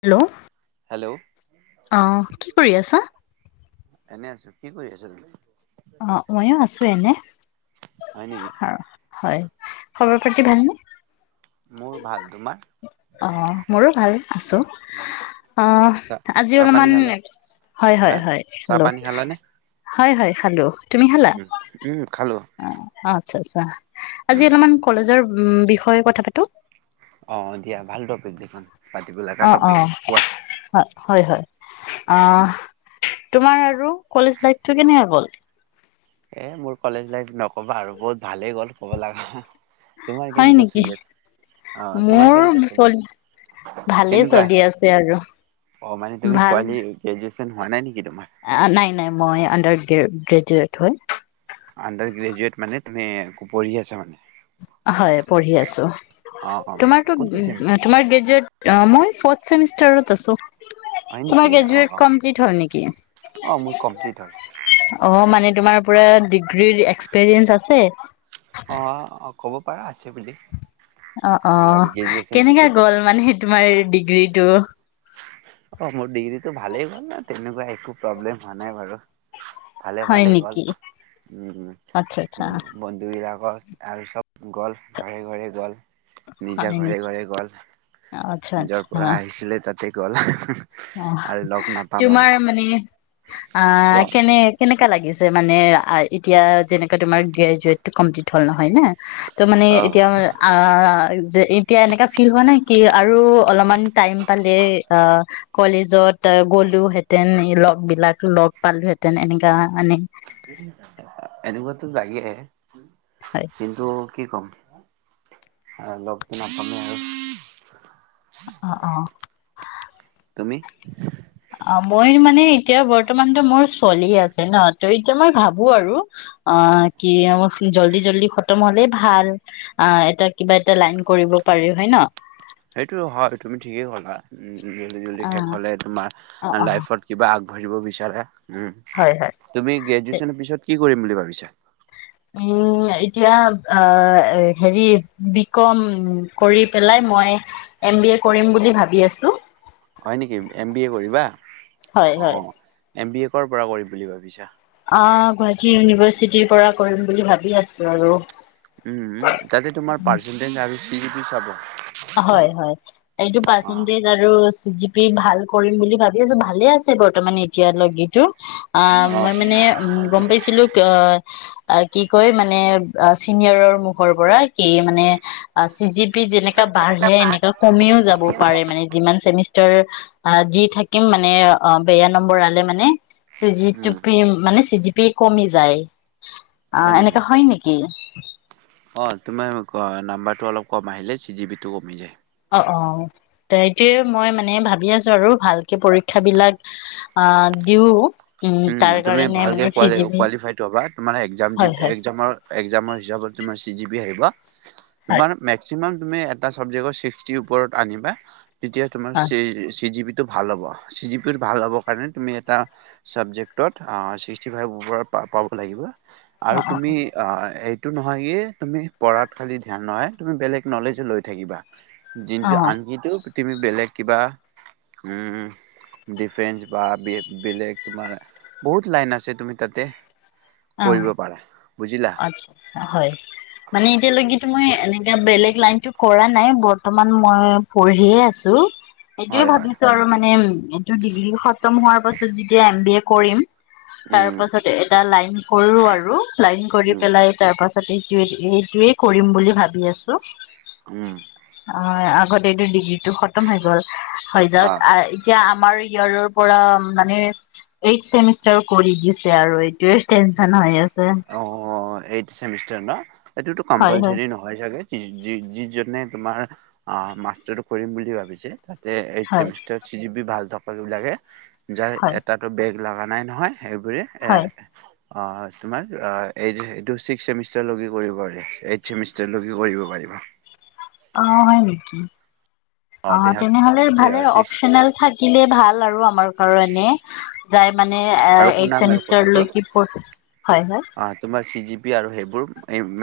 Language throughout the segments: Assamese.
হেল্ল' হেল্ল' অ কি কৰি আছা। এনে আছো কি কৰি আছা তুমি। অ মইয়ো আছো এনে হয় নেকি হয়। খবৰ খাটি ভালনে। মোৰ ভাল তোমাৰ অ মোৰো ভাল আছো উম, আহ চাহ আজি চাহ পানী অলপমান খালা হয় হা হয় হয় চাহ হেল্ল'। হয় হয় খালো। তুমি খালা উ উম খালোলো। অ আচ্ছা আচ্ছা। আজি অলপমান কলেজৰ। উম বিষয়ে কথা পাতো। অ দিয়া ভাল দৰ। যখন পাতিব লগা অ ট অ বিক হয় হয় অ কোৱা। তোমাৰ আৰু কলেজ লাইফটো কেনেকে গ'ল। এ মোৰ কলেজ লাইফ নকবা আৰু বহুত ভালে গ'ল ক'ব লাগা। তোমাৰ হয় কেনেুৱা নেকি চ অ তোমাৰ মোৰ কেনেকুৱা চলি চ ভালেই কেনেকুৱা চলি আছে আৰু অ মানে তুমি কোৱ। হোৱা নাই নেকি তোমাৰ অ নাই নাই মই আডাৰ। গ্ৰেজুট হয়। আডাৰ গ্ৰেজুৱেট মানে ত পঢ়ি আছা মানে। হয় পঢ়ি আছো। অ অ কোনটো চেমিষ্টাৰ চেমিষ্টাৰত আছো। হয় নেকি তোমাৰ অ গ্ৰেজট অ কমপ্লিট হল নেকি অ মোৰ কমপ্লিট হ'ল অ মানে। তোমাৰ পুৰা ডিগ্ৰি এক্সপেৰিয়েনচ আছে। অ। ক'ব পাৰা আছে বুলি। অ অ আৰু গ্ৰেজুৱেচন কেনেক পিছতো গ'ল মানে তোমাৰ ডিগ্ৰীটো। অ মোৰ ডিগ্ৰীতটো ভালেই হল তেনেকুৱা একো প্ৰব্লেম হোৱা নাই বাৰু। ভালে হয় ভালে গল, নেকি? আচ্ছা আচ্ছা উম বন্ধুবিলাক গছ আল চব গল ঘৰে ঘৰে গল। নিজা হয় ঘৰে নেকি? ঘৰে গ'ল, আচ্ছা নিজৰ পৰা আচ্ছা আহিছিলে তাত ঠিক হল। অ, তোমাৰ মানে অ কোৱা কেনে কেনেকা লাগিছ চে মানে, এতিয়া যেনেকা তোমাৰ গগ্ৰেজুৱেট কপ্লিট হল নহয় নে? তো মানে অ', এতিয়া আ যে এতিয়া এনেকা ফিল হোৱা নাই কি আৰু অলপমান টাইম পালে, অ। কলেজত তই গলোহেঁতেন লগ বিলাক লগ পালোহেঁতেন, এনেকা মানে এনেকুৱাতো লাগে। হয়। কিন্তু কি কম লগপ দিনা কমে আৰু অ অ তুমি? অ মই মানে এতিয়া বৰ্তমানতো মোৰ ছোৱালী আছে ন ত এতিয়া মই ভাবো আৰু, অ কি জল্ডি জল্ডি খতম হলেই ভাল, অ এটা কিবা এটা লাইন কৰিব পাৰি হয় ন। সেইটো হয় তুমি ঠিকেই কলা। জ জলদি অ শেষ হলে অ তোমাৰ অ লাইফত কিবা আগ- ভুজিব বিচাৰে। উম, হয় হয় তুমি এ- গ্ৰেজুৱেচনৰ পিছত কি কৰিম বুলি ভাবিছে? উম, এতিয়া হেৰি বি কম কৰি পেলাই মই এম বি এ কৰিম বুলি ভাবি আছো। হয় নেকি এম বি এ কৰিবা হয় অ। হয়। এম বি এ পৰা কৰিম বুলি ভাবিছা? অ গুৱাহাটী ইউনিভাৰ্চিটিৰ পৰা কৰিম বুলি ভাবি আছো আৰু। উম তাতে তোমাৰ পাৰ্চেনটেজ পি জিপি চাব। হয় হয়, এইটো অ', পাৰ্চেণ্টেজ আৰু চি জি পি ভাল কৰিম বুলি ভাবি আছো ভালে আছে বৰ্তমান এতিয়ালৈকেতো। অ মই মানে, উম গম পাইছিলো অ কি কয় মানে চিনিয়ৰৰ মুখৰ পৰা কি মানে চি জি পি যে বাঢ়ে এনেকা কমিও যাব পাৰে মানে যিমান চেমিষ্টাৰ অ যি থাকিম মানে অ বেয়া নম্বৰ আলে মানে [unintelligible] চিজি উম, টোপিম মানে চিজি বি কমি যায় অ এনেকা হয় নেকি অঁ তোমাৰ নাম্বাৰটো অলপ কম আহিলে চি জি বিটো কমি যায় অ টাইতে মই মানে ভাবি আছো আৰু ভালকে পৰীক্ষা বিলাক আহ দিও উম উ তাৰ তুমি কাৰণে ভালকে মানে ক চিজিবি কোৱালিফাইড হবা তোমাৰ একজাম হয় হয় একজামৰ একজামৰ হিচাপত তুমাৰ চি জি বি আহিবা হয় তোমাৰ মেচ [unintelligible] তেতিয়া তোমাৰ হয় চি জি বি টো ভাল হ'ব চি জি প ভাল হব কাৰণে তুমি এ ছাবজেক্টত ছিক্সটি ফাইভৰ পৰা পাব লাগিব অ আৰু তুমি অ এই এইটো নহয় কি তুমি পঢ়াত খালি ধ্যান নহয় তুমি বেলেগ নলেজো লৈ থাকিবা অ অ জিনকি আনকি টো তুমি বেলেগ কিবা ডিফেস বা বেলেগ তোমাৰ বহুত লাইন আছে তুমি তাতে আহ কৰিব পাৰা বুজিলা আ্ আ্ছা হয় মানে এতিয়ালৈকো মই এনে এ বেলেগ লাইনতো কৰা নাই বৰ্তমান মই পঢ়িয়ে আছো হয় সেইটোৱেই হয় ভাবিছো আৰু মানে উম এইটো ডিগ্ৰী খতম হোৱাৰ পাছত যেতিয়া এম বি এ কৰিম তাৰ উম পাছত এটা লাইন কৰো আৰু লাইন কৰি উম পেলাই তাৰপ তাৰপাছত এইটোৱে এইটোয়েই কৰিম বুলি ভাবি আছো উম হ য় অ [unintelligible] টো খতম হৈ গ'ল হৈ যাওক অ'। এতিয়া আমাৰ ইয়োৰৰ পৰা মানে এইথ চেমিষ্টাৰ কৰি দিছে আৰু এইটোে তেনছন হয় আ অ এই চেমিষ্টাৰ ন সেইটোতো হয়, হয়, কম্পালচেৰি নহয় ছাগে যিজনে তোমাৰ অ মাষ্টাৰটো কৰিম বুলি ভাবিছে তাত এই হয়, চেমিষ্টাৰ যিবি ভাল [unintelligible] বিলাকে যাৰ হয়, এটাতো বেগ লগা নাই নহয়! সেইবোৰে এ হয়, অ' তোমাৰ এইটো ছিক্স ছেমিষ্টাৰলৈকে কৰিব পাৰিবা, এইট ছেমিষ্টাৰলৈকে কৰিব পাৰিবা। অ' হয় নেকি? অ' তেনেহ'লে ভালে। ছিক্স অপচনেল থাকিলে ভাল আৰু আমাৰ। আৰু এনে, যাই মানে আৰু এইট শুনাম আৰু কথাটো ছেমিষ্টাৰলৈকে, [unintelligible] হয় হয়। অ তোমাৰ চি জি পি আৰু সেইবোৰ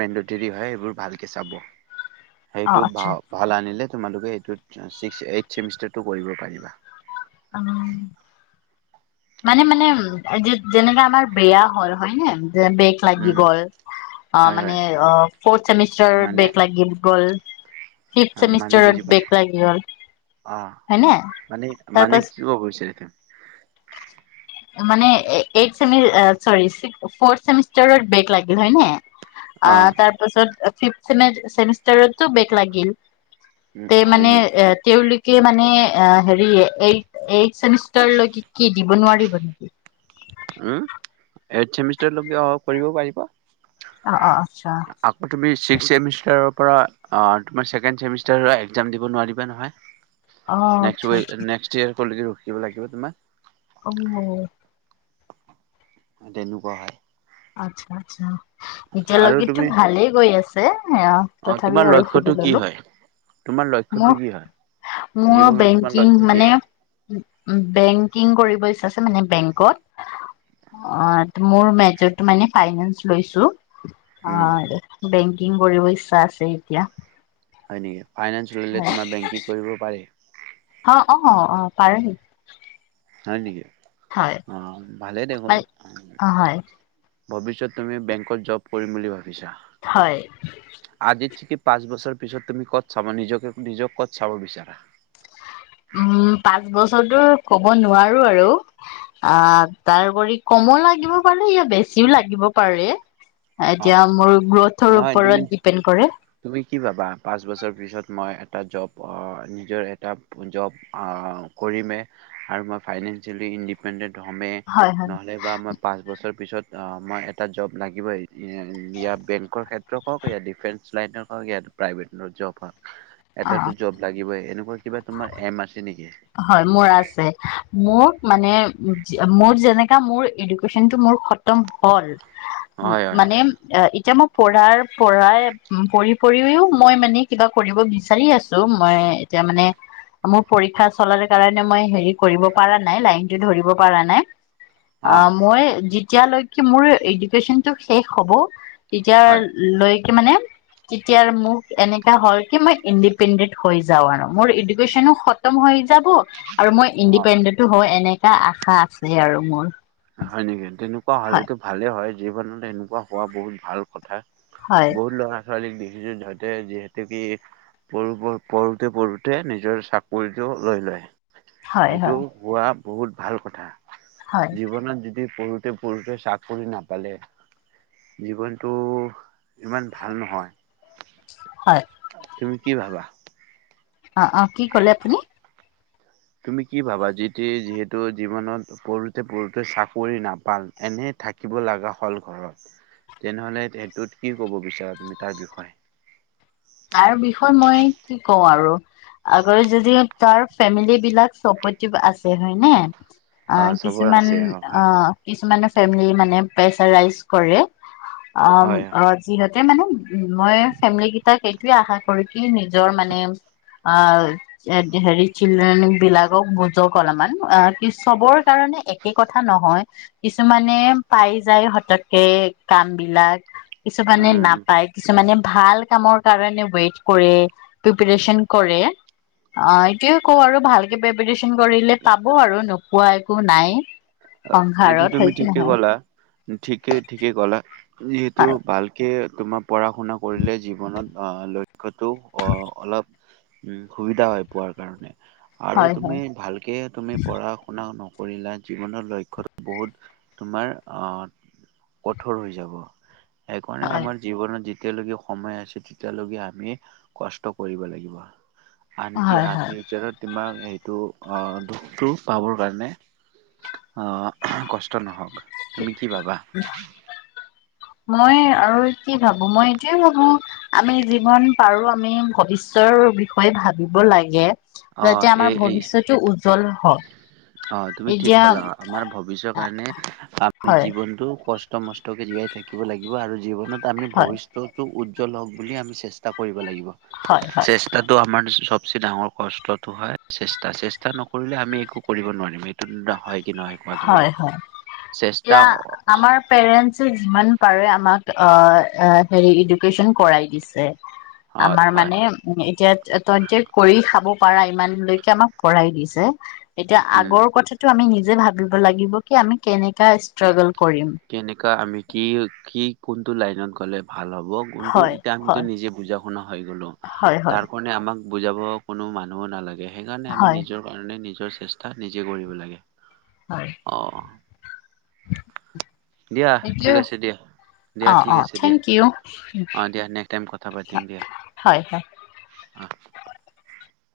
মেন্দেটৰি হয়, সেইবোৰ ভালকে চাব। অ', সেইটো আচ্ছা, ভ-ভাল আনিলে তোমালোক এইটোত, ছিক্স-এইট ছেমিষ্টাৰটো কৰিব পাৰিবা। উম, মানে-মানে যে-যেনেককা আমাৰ বেয়া হ'ল হয়নে! যে বেক লাগি উম গ'ল, অ' হয় হয় মানে অ' ফৰথ চেমিষ্টাৰত মানে বেক লাগি গ'ল। ফিফট মানে বুজি চেমিষ্টাৰত পোৱা নাই বেক লাগি গ'ল, অ হয়নে? মানে তাৰ মানে পাছ কি ক'ব খুজিছা এতিয়া? মানে এইট চেমি, চৰী, ছিক্স-ফৰ্থ চেমিষ্টাৰত বেক লাগিল হয় নে? আ অ হয় তাৰপাছত ফিফট চেমিষ্টাৰতো বেক লাগিল তে মানে, নেকি তেওঁলোক কে মানে, আ হেৰি এই-এই চেমিষ্টাৰ লৈকে দিব নোৱাৰিব নেকি? উম। এইট চেমিষ্টাৰলৈকে অ' কৰিব পাৰিব। অ' অ' অ'। আকৌ তুমি চিক্স চেমিষ্টাৰৰ পৰা আ, তোমাৰ ছেকেণ্ড চেমিষ্টাৰৰ একজাম দিব নোৱাৰিবা নহয়? আ, নেক্সট আচ্ছা ৱে আচ্ছা। [unintelligible] ৰখিব লাগিব তোমাৰ? অ'। তেনেকুৱা হয়। আচ্ছা আচ্ছা। আৰু এতিয়ালৈকেতো তুমি ভালেই গৈ আছে। অ তথাপি তোমাৰ আৰু লক্ষ্যটো সুধি কি ল'লো। হয় তোমাৰ লক্ষ্যটো মোৰ কি হয় মোৰ জীৱনৰ তোমাৰ বেংকিং লক্ষ্য কি মানে - পইচা আছে মানে বেংকত অ ত মোৰ মেজৰটো মানে ফাইনেচ লৈছোঁ। অ উম বেংকি- কিং কৰিব ইচ্ছা আছে এতিয়া। হয় নেকি? ফাইনেন্স ল'লে হয় তোমাৰ বেংকিং কৰিব পাৰে। পাৰে নি? হয় নেকি? অ ভালেই দেখোন। মানে হয় ভৱিষ্যত তুমি বেংকত জব কৰিম বুলি ভাবা। ভাবিছা হয় আজিৰ চিকি- পাঁচ বছৰ পিছত তুমি ক'ত চাব নিজকে নিজক ক'ত চাব বিচাৰা। উম পাঁচ বছৰটো ক'ব নোৱাৰো। আৰু আ তাৰ ওপৰি কমো লাগিব পাৰে ইয়া বেছিও লাগিব পাৰে অ এতিয়া মোৰ গ্ৰথৰ নহয় তুমি ওপৰত ডিপেণ্ড কৰে তুমি কি ভাবা পাঁচ বছৰ পিছত মই। এটা জব নিজৰ এটা জব কৰিমে আৰু মই ফাইনেন্সিয়েলি ইণ্ডিপেণ্ডেণ্ট। হমে হয় হয় নহ'লে বা মই পাঁচ বছৰ পিছত- অ মই এটা জব লাগিবই। ইয়াৰ বেংকৰ ক্ষেত্ৰত হওঁক ইয়া ডিফেন্স লাইনৰ হওঁক ইয়া প্ৰাইভেট জব হওঁক। অ' এটাটো জব লাগিবই এনেকুৱা। কিবা তোমাৰ এম আছে। নেকি? হয় মোৰ আছে মোৰ। মানে মোৰ যেনেকা মোৰ এডুকেশচন টো মোৰ খতম হ'ল। হয় হয় মানে। এতিয়া মই পঢ়াৰ পঢ়াই পঢ়ি পঢ়িও মই মানে কিবা কৰিব বিচাৰি আছোঁ। মই এতিয়া মানে মোৰ পৰীক্ষা। চলাৰ কাৰণে মই হেৰি কৰিব পাৰা নাই। লাইনতটো ধৰিব পাৰা নাই। অ মই যি। এতিয়ালৈকে মোৰ এডুকেশচনটো শেষ হ'ব। তেতিয়া হয়। লৈ। তেনেকে মানে তেতিয়াাৰ মোক এনেকা হ'ল কি মই ইণ্ডিপেণ্ডেট হৈ যাওঁ। আৰু মোৰ এডুকেশচনো খতম হৈ। থাকো আৰু মই অ। ইণ্ডিপেণ্ডেন্টটো হয় এনেক- এটা আশা আছে আৰু মোৰ। হয় নেকি তেনেকুৱা? পোৱা হয় হ'লেটো ভালে। হয় জীৱনত সেনেকুৱা হোৱা বহুত ভাল কথা। হয় বহুত ল'ৰা ছোৱালীক দি। যিজোন ঝতে যিহেতু কি প পঢ়োতে পঢ়োতে নিজৰ চাকৰিটো লৈ লয়। হয় হয় সেইটো হোৱা। বহুত ভাল কথা। হয় জীৱনত যদি পঢ়ো যদি পুৰুষে চাকৰি নাপালে জীৱনটো ইমান ভাল নহয়। হয়। তুমি কি ভাবা? অ অ কি ক'লে আপুনি? তুমি কি ভাবা যি টি যিহেতু জীৱনত পঢ়োতে পঢ়োতে চাকৰি নাপাল এনে থাকিব লগা হল ঘৰত, তেনেহলে সেইটোত কি কব বিচাৰা। তাৰ বিষয় তাৰ বিষয়ে মই কি কওঁ আৰু আগৰ যদি তাৰ ফেমিলী বিলাক চপৰ্টিভ আছে হয় নে। অ চবৰ কিছুমান আছে অ হয় কিছুমানৰ চাইমেনি মানে প্ৰেছাৰাইছ কৰে। অম হয় অ যিহেত মানে মই ফেমিলি গি- তাক সেইটয়ে আশা কৰি কি নিজৰ মানে আহ হেৰি চিল্ড্ৰেন বিলাকক বুজক অলপমান আহ কি চবৰ কাৰণে একে কথা নহয় কিছুমানে পাই যায় হতকে কাম বিলাক। কিছুমানে উম নাপায় কিছুমানে ভাল কামৰ কাৰণে ৱেট কৰে, প্ৰিপেচন কৰে, এইটোৱে কও আৰু ভালকে প্ৰিপেচন কৰিলে পাব আৰু ন- কোৱা একো নাই। সংসাৰত হয় কি নহয়? ঠিকেই ঠিকেই কলা। যিহেতু ভালকে তোমাৰ পঢ়া শুনা কৰিলে জীৱনত লৈ লক্ষ্যটো অ অলপ উম সুবিধা হয় পোৱাৰ কাৰণে। আৰু হয় হয় হয় তুমি ভালকে তুমি পঢ়া শুনা নক- কৰিলা জীৱনৰ লক্ষ্যটো বহুত তোমাৰ অ কঠোৰ হৈ যাব। সেকাৰণে হয় আমাৰ জীৱনৰ যি যেতিয়ালৈকে সময় আছে তেতিয়ালৈকে আমি কষ্ট কৰিব লাগিব। আনকি হয় হয় আনকি ফিউচাৰত তোমাক এইটো- দুখটো পাবৰ কাৰণে- কষ্ট নহওক। তুমি কি ভাবা? মই আৰু কি ভাবো মই এইটোয়ে ভাবো আমি জীৱন পাৰো আমি ভৱিষ্যৰ বিষয়ে ভাবিব লাগে। অঁ যেতিয়া এই আমাৰ ভৱিষ্যতটো উজ্জ্বল হয়। অ তুমি ঠিক কলা আমাৰ ভৱিষ্যৰ কাৰণে আমি হয় জীৱনতটো কষ্ট। নষ্ট মষ্টকে জীয়াই থাকিব লাগিব আৰু জীৱনত। আমি হয় ভৱিষ্যতো। লোক বুলি আমি চেষ্টা কৰিব লাগিব। হয় হয় চেষ্টাতটো আমাৰ। চবচে ডাঙৰ। কষ্টতটো হয় চেষ্টা চেষ্টা নকৰিলে আমি একো কৰিব নোৱাৰিম এইটো নহয়। কি কোৱা তুমি? হয় হয় চেষ্টা এতিয়া আমাৰ পেৰেন্স যিমান পাৰে আমাক অ। অ হেৰি এডুকেশচন কৰাই দিছে। হয় আমাৰ হয় মানে উ এতিয়া। তইটে কৰি খাব পাৰা ইমানলৈকে আমাক কৰাই দিছে। এতিয়া উম আগৰ কথাটো আমি নিজ। নিজে ভাব লাগিব কি আমি কেনেকে ষ্টোৰগালক। কেনেকা আমি কি কি। কোনটো লাইনত গ'লে। ভাল হ'ব কোনটো হয় এতিয়া আমিতো হয় নিজে বুজা শুনা হৈ গ'লো হয় হয় তাৰ কাৰণে আমাক। বুজাব কোনো মানুহো নালাগে। সেইকাৰণে আমি হয় নিজৰ কাৰণে নিজ। নিজৰ চেষ্টা নিজে কৰিব লাগে। হয়। অ [unintelligible] দিয়া ঠিক এইটোৱে আছে দিয়া দিয়া অ ঠিক অ আছে দিয়া থেংক ইউ অঁ দিয়া নেক্সট টাইম কথা পাতিম দিয়া। হয় হয় অঁ।